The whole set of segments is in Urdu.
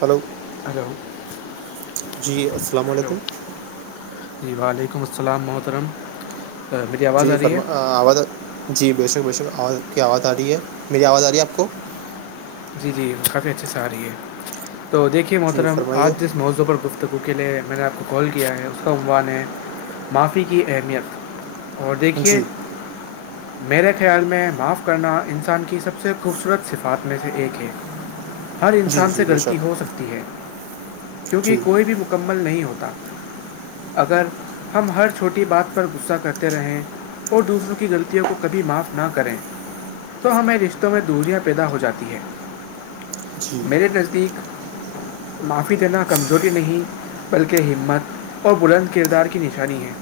ہلو ہلو جی السلام ہلو علیکم جی وعلیکم السلام محترم میری آواز جی آ رہی فرم ہے آواز جی بےشک بےشک آواز کی آواز آ رہی ہے میری آواز آ رہی ہے آپ کو جی جی کافی اچھے سے آ رہی ہے تو دیکھیے جی محترم فرمائیے آج جس موضوع پر گفتگو کے لیے میں نے آپ کو کال کیا ہے اس کا عموان ہے معافی کی اہمیت اور دیکھیے جی میرے خیال میں معاف کرنا انسان کی سب سے خوبصورت صفات میں سے ایک ہے ہر جی انسان سے جی بے غلطی ہو شک سکتی ہے کیونکہ یہ جی کوئی بھی مکمل نہیں ہوتا اگر ہم ہر چھوٹی بات پر غصہ کرتے رہیں اور دوسروں کی غلطیوں کو کبھی معاف نہ کریں تو ہمیں رشتوں میں دوریاں پیدا ہو جاتی ہے جی میرے نزدیک معافی دینا کمزوری نہیں بلکہ ہمت اور بلند کردار کی نشانی ہے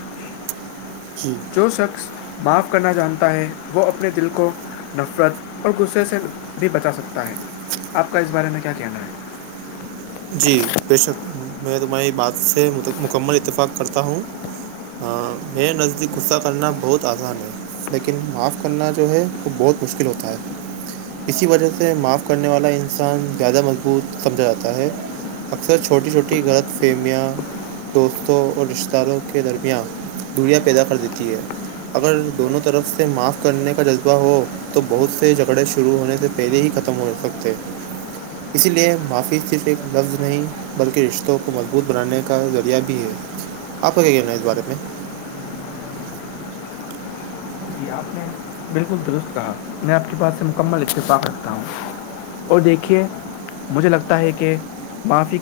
جی جو شخص معاف کرنا جانتا ہے وہ اپنے دل کو نفرت اور غصے سے بھی بچا سکتا ہے آپ کا اس بارے میں کیا کہنا ہے جی بے شک میں تمہاری بات سے مکمل اتفاق کرتا ہوں ہاں میر نزدیک غصہ کرنا بہت آسان ہے لیکن معاف کرنا جو ہے وہ بہت مشکل ہوتا ہے اسی وجہ سے معاف کرنے والا انسان زیادہ مضبوط سمجھا جاتا ہے اکثر چھوٹی چھوٹی غلط فہمیاں دوستوں اور رشتہ داروں کے درمیان دوریا پیدا کر دیتی ہے اگر دونوں طرف سے معاف کرنے کا جذبہ ہو تو بہت سے جھگڑے شروع ہونے سے پہلے ہی ختم ہو سکتے اسی لیے معافی صرف ایک لفظ نہیں بلکہ رشتوں کو مضبوط بنانے کا ذریعہ بھی ہے آپ کا کیا کہنا ہے اس بارے میں جی آپ نے بالکل درست رہا میں آپ کی بات سے مکمل اتفاق رکھتا ہوں اور دیکھیے مجھے لگتا ہے کہ معافی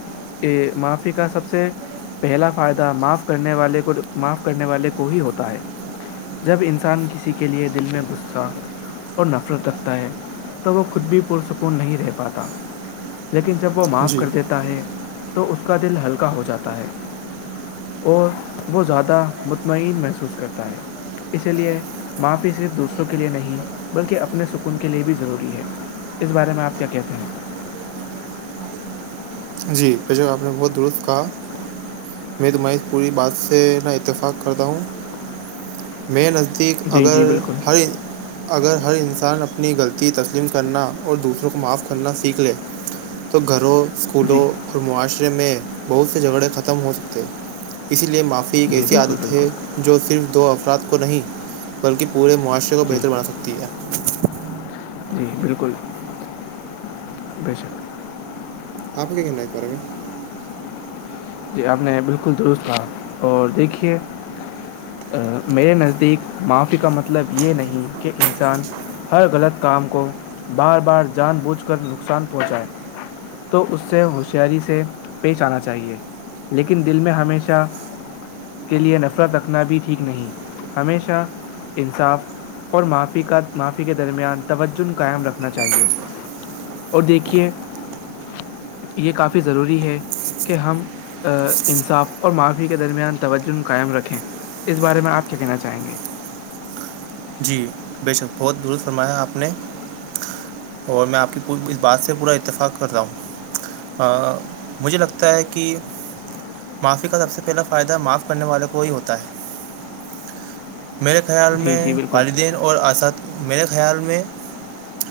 معافی کا سب سے پہلا فائدہ معاف کرنے والے کو ہی ہوتا ہے جب انسان کسی کے لئے دل میں غصہ اور نفرت رکھتا ہے تو وہ خود بھی پرسکون نہیں رہ پاتا لیکن جب وہ معاف جی کر دیتا ہے تو اس کا دل ہلکا ہو جاتا ہے اور وہ زیادہ مطمئن محسوس کرتا ہے اسی لیے معافی صرف دوسروں کے لیے نہیں بلکہ اپنے سکون کے لیے بھی ضروری ہے اس بارے میں آپ کیا کہتے ہیں جی بک آپ نے بہت درست کہا میں تمہاری اس پوری بات سے نہ اتفاق کرتا ہوں میں نزدیک جی جی اگر بالکل ہر اگر ہر انسان اپنی غلطی تسلیم کرنا اور دوسروں کو معاف کرنا سیکھ لے تو گھر جی پھولوں اور معاشرے میں بہت سے جھگڑے ختم ہو سکتے ہیں اسی لیے معافی ایک جی ایسی بالکل عادت بالکل ہے جو صرف دو افراد کو نہیں بلکہ پورے معاشرے کو جی بہتر بنا سکتے تی ہے جی بالکل بے شک آپ کےنائی پرے جی آپ نے بالکل درست کہا اور دیکھیے میرے نزدیک معافی کا مطلب یہ نہیں کہ انسان ہر غلط کام کو بار بار جان بوجھ کر نقصان پہنچائے تو اس سے ہوشیاری سے پیش آنا چاہیے لیکن دل میں ہمیشہ کے لئے نفرت رکھنا بھی ٹھیک نہیں ہمیشہ انصاف اور معی کا معافی کے درمیان توجہ قائم رکھنا چاہیئے اور دیکھیے یہ کافی ضروری ہے کہ ہم انصاف اور معافی کے درمیان توجہ قائم رکھیں اسس بارے میں آپ کیا کہنا چاہیں گے جی بے شک بہت درست فرمایا آپ نے اور میں آپ کی پ اس بات سے پورا اتفاق کر رہا ہوں مجھے لگتا ہے کہ معافی کا سب سے پہلا فائدہ معاف کرنے والوں کو ہی ہوتا ہے [unintelligible] میرے خیال جی میں جی بالکل والدین اور اات میرے خیال میں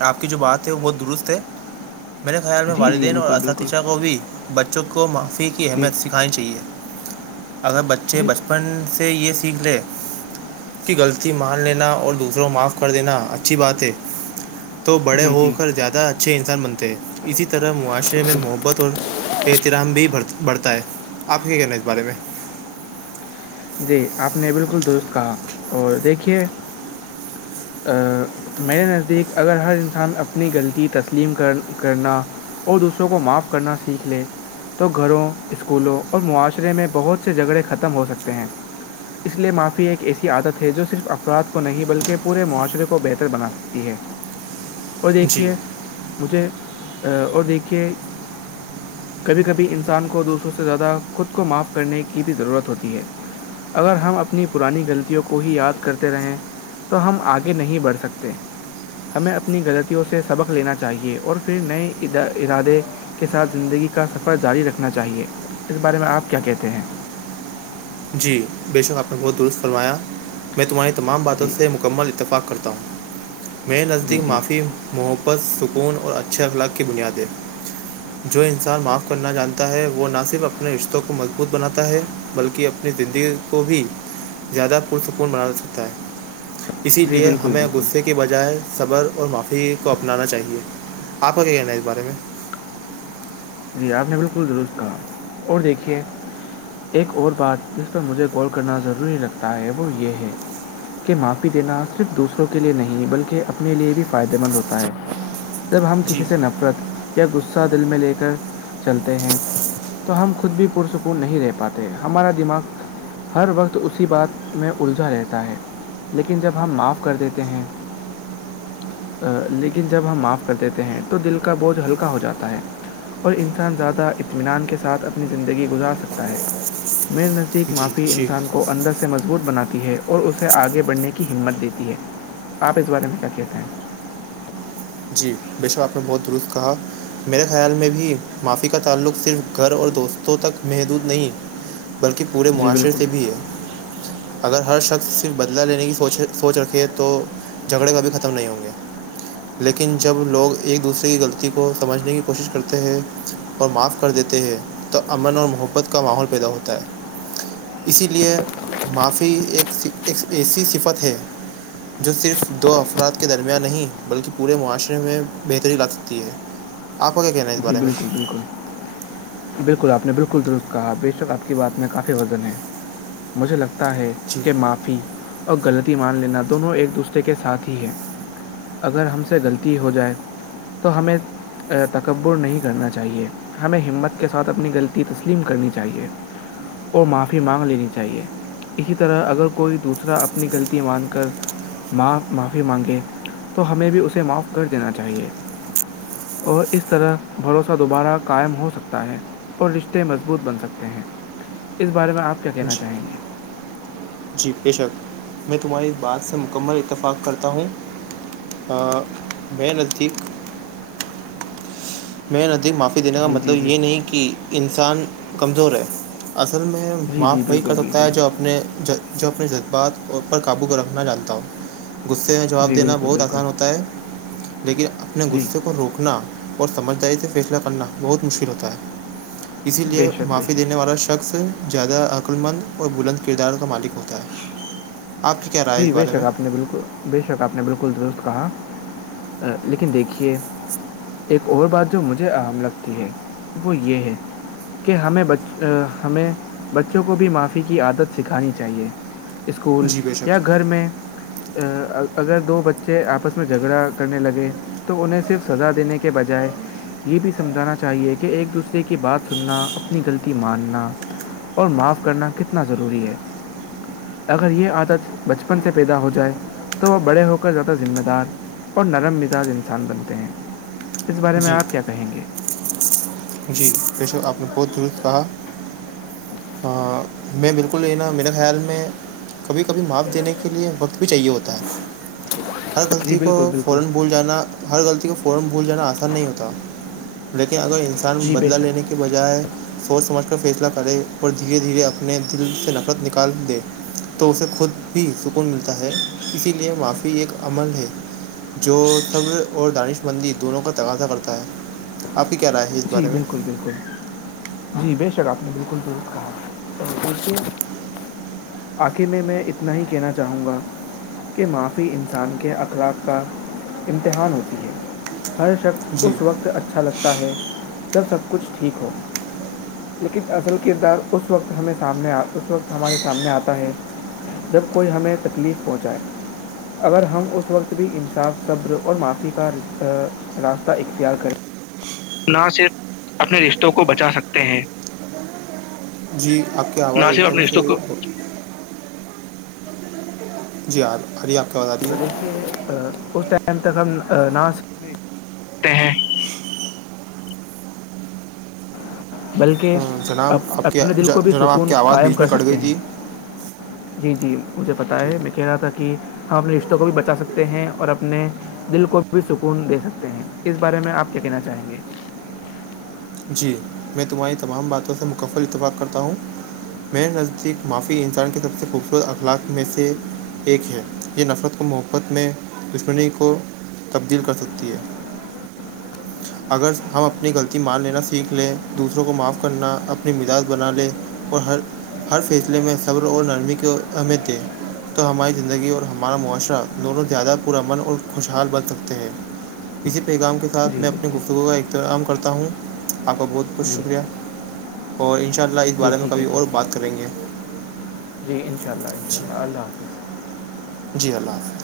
آپ کی جو بات ہے وہ بہت درست ہے میرے خیال میں جی جی والدین اور بالکل بالکل اساتذہ کو بھی بچوں کو معافی کی جی اہمیت سیکھ کھانی چاہیے اگر بچے جی ب سے یہ سیکھ لے کہ غلطی مان لینا اور دوسروں معاف کر دینا اچھی بات ہے تو بڑے جی ہو جی کر زیادہ اچھے انسان بند تھ اسی طرح معاشرے میں جی محبت اور احترام بھی بڑھتا ہے آپ کیا کہنا ہے اس بارے میں جی آپ نے بالکل درست کہا اور دیکھیے میرے نزدیک اگر ہر انسان اپنی غلطی تسلیم کر کرنا اور دوسروں کو معاف کرنا سیکھ لے تو گھروں اسکولوں اور معاشرے میں بہت سے جھگڑے ختم ہو سکتے ہیں اس لے معافی ایک ایسی عادت ہے جو صرف افراد کو نہیں بلکہ پورے معاشرے کو بہتر بنا سکتی ہے اور جی دیکھیے مجھے اور دیکھیے کبھی کبھی انسان کو دوسروں سے زیادہ خود کو معاف کرنے کی بھی ضرورت ہوتی ہے اگر ہم اپنی پرانی غلطیوں کو ہی یاد کرتے رہیں تو ہم آگے نہیں بڑھ سکتے ہمیں اپنی غلطیوں سے سبق لینا چاہیے اور پھر نئے ارادے کے ساتھ زندگی کا سفر جاری رکھنا چاہیے اس بارے میں آپ کیا کہتے ہیں جی بے شک آپ نے بہت درست فرمایا میں تمہاری تمام باتوں جی سے مکمل اتفاق کرتا ہوں میرے جی نزدیک جی معافی محبت سکون اور اچھے اخلاق کی بنیاد ہے جو انسان معاف کرنا جانتا ہے وہ نہ صرف اپنے رشتوں کو مضبوط بناتا ہے بلکہ اپنے اپنی زندگی کو بھی زیادہ پتپن بنا سکتا ہے اسی جی لیے بالکل ہمیں بالکل غصے کے بجائے صبر اور معافی کو اپنانا چاہیے آپ کا کیا کہنا ہے اس بارے میں جی آپ نے بالکل درست کہا اور دیکھیے ایک اور بات جس پر مجھے غول کرنا ضروری لگتا ہے وہ یہ ہے کہ معافی دینا صرف دوسروں کے لئے نہیں بلکہ اپنے لئے بھی فائدہ مند ہوتا ہے جب ہم کسی جی سے نفرت یا غصہ دل میں لے کے چلتے ہیں تو ہم خود بھی پرسکون نہیں رہ پاتے ہمارا دماغ ہر وقت اسی بات میں الجا رہتا ہے لیکن جب ہم معاف کر دیتے ہیں لیکن جب ہم معاف کر دیتے ہیں تو دل کا بوجھ ہلکا ہو جاتا ہے اور انسان زیادہ اطمینان کے ساتھ اپنی زندگی گزار سکتا ہے میرے نزدیک جی معافی جی انسان کو اندر سے سے مضبوط بناتی ہے اور اسے آگے بڑھنے کی ہمت دیتی ہے آپ اس بارے میں کیا کہتے ہیں جی بشک آپ نے بہت درست کہا میرے خیال میں بھی معافی کا تعلق صرف گھر اور دوستوں تک محدود نہیں بلکہ پورے جی معاشرے بالکل سے بھی ہے اگر ہر شخص صرف بدلا لینے کی سوچ رکھے تو جھگڑے کبھی ختم نہیں ہوں گے لیکن جب لوگ ایک دوسرے کی غلطی کو سمجھنے کی کوشش کرتے ہیں اور معاف کر دیتے ہیں تو امن اور محبت کا ماحول پیدا ہوتا ہے اسی لیے معافی ایک ایک ایسی صفت ہے جو صرف دو افراد کے درمیان نہیں بلکہ پورے معاشرے میں بہتری لا سکتی ہے آپ کو کیا کہنا ہے اس جی بارے میں بالکل بالکل بالکل آپ نے بالکل درست کہا بے شک آپ کی بات میں کافی وزن ہے مجھے لگتا ہے جی کہ ماںپ فی اور غلطی مان لینا دونوں ایک دوسرے کے ساتھ ہی ہیں اگر ہم سے غلطی ہو جائے تو ہمیں تک کبر نہیں کرنا چاہیے ہمیں ہمت کے ساتھ اپنی غلطی تسلیم کرنی چاہیے اور معافی مانگ لینی چاہیے اسی طرح اگر کوئی دوسرا اپنی غلطی مان کر معف معافی مانگے تو ہمیں بھی اسے معاف کر دینا چاہیے اور اس طرح بھروسہ دوبارہ قائم ہو سکتا ہے اور رشتے مضبوط بن سکتے ہیں اس بارے میں آپ کیا کہنا جی چاہیں گے جی بےشک میں تمہاری اس بات سے مکمل اتفاق کرتا ہوں میں نزدیک میر نزدیک معافی دینے کا جی جی مطلب جی یہ نہیں کہ انسان کمزور ہے اصل میں جی معاف جی وہی بالکل کر سکتا بالکل ہے جو اپنے جو اپنے جذباتو پر قابو کو رکھنا چاہتا ہوں غصے میں جواب جی دینا بالکل بہت بالکل آسان ہوتا ہے لیکن اپنے جی غصے کو روکنا اور سمجھداری سے فیصلہ کرنا بہت مشکل ہوتا ہے اسی لیے بے شک بے معافی دینے شک والا شخص زیادہ عقللمند اور بلند کردار کا مالک ہوتا ہے آپ کیا رہا جی بے شک آپ نے بالکل بے شک آپ نے بالکل درست کہا لیکن دیکھیے ایک اور بات جو مجھے اام لگتی ہے وہ یہ ہے کہ ہمیں ہمیں بچوں کو بھی معافی کی عادت سکھانی چاہیے اسکول جی بے یا شک گھر میں ا اگر دو بچے آپس میں جھگڑا کرنے لگے تو انہیں صرف سزا دینے کے بجائے یہ بھی سمجھانا چاہیے کہ ایک دوسرے کی بات سننا اپنی غلطی ماننا اور معاف کرنا کتنا ضروری ہے اگر یہ عادت بچپن سے پیدا ہو جائے تو وہ بڑے ہو کر زیادہ ذمہ دار اور نرم مزاج انسان بنتے ہیں اس بارے میں جی آپ کیا کہیں گے جی پیشو آپ نے بہت دور سے کہا ہاں میں بالکل یہ ن میرا خیال میں کبھی کبھی معاف دینے کے لئے وقت بھی چاہیے ہوتا ہے ہر جی غلطی کو بالکل بالکل فورا بول جانا ہر غلطی کو فورا بھول جانا آسان نہیں ہوتا لیکن اگر انسان جی بے بدلا لینے شک کی کے بجائے سوچ سمجھ کر فیصلہ کرے اور دھیرے دھیرے اپنے دل سے نفرت نکال دے تو اسے خود بھی سکون ملتا ہے اسی لیے معافی ایک عمل ہے جو س اور دانش مندی دونوں کا تقازا کرتا ہے آپ ہی کیا را جی بالکل بالکل جی بے شک آپ نے بالکل درست کہا اور ار آخر میں میں اتنا ہی کہنا چاہوں گا کہ معافی انسان کے اخلاق کا امتحان ہوتی ہے ہر شخص جی اس وقت اچھا لگتا ہے جب سب کچھ ٹھیک ہو لیکن اصل کردار اس وقت ہم اس وقت ہمارے سامنے آتا ہے جب کوئی ہمیں تکلیف پہنچائے اگر ہم اس وقت بھی انصاف صبر اور معافی کا راستہ اختیار کریں نہ صرف اپنے رشتوں کو بچا سکتے ہیں جی آپ کی آواز نہ صرف ایک دم اپنے سے رشتوں کو جی ہ ار آپ کی آواز آ رہی تو ہے دیکھیے اس ٹائم تک ہم ہیں بلکہ جناب آپ کی اپنے دل کو بھی جناب آپ سکون کی آواز قائم بیچ میں کر کٹ سکتے گئی ہیں تھی جی جی مجھے پتا ہے میں کہہ رہا تھا کہ ہم اپنے رشتوں کو بھی بچا سکتے ہیں اور اپنے دل کو بھی سکون دے سکتے ہیں اس بارے میں آپ کیا کہنا چاہیں گے جی میں تمہاری تمام باتوں سے مکفل اتفاق کرتا ہوں میرے نزدیک معافی انسان کے سب سے خوبصورت اخلاق میں سے ایک ہے یہ نفرت کو موق خ خت میں دشمنی کو تبدیل کر سکتی ہے اگر ہم اپنی غلطی مان لیں سیکھ لے دوسروں کو معاف کرنا اپنی مزاج بنا لے اور ہر ہر فیصلے میں صبر اور نرمی کے ایں تھے تو ہماری زندگی اور ہمارا معاشرہ دونوں زیادہ پورا من اور خوشحال بن سکتے ہیں اسی پیغام کے ساتھ جی میں اپنی بالکل گفتگو کا اخترام کرتا ہوں آپ کا بہت بہت جی شکریہ اور ان شاء اللہ اس جی بارے میں ٹھیک ہے کبھی اور ٹھیک بات ہے کریں گے جی انشاء اللہ انشاء جی اللہ اللہ حافظ جی اللہ حافظ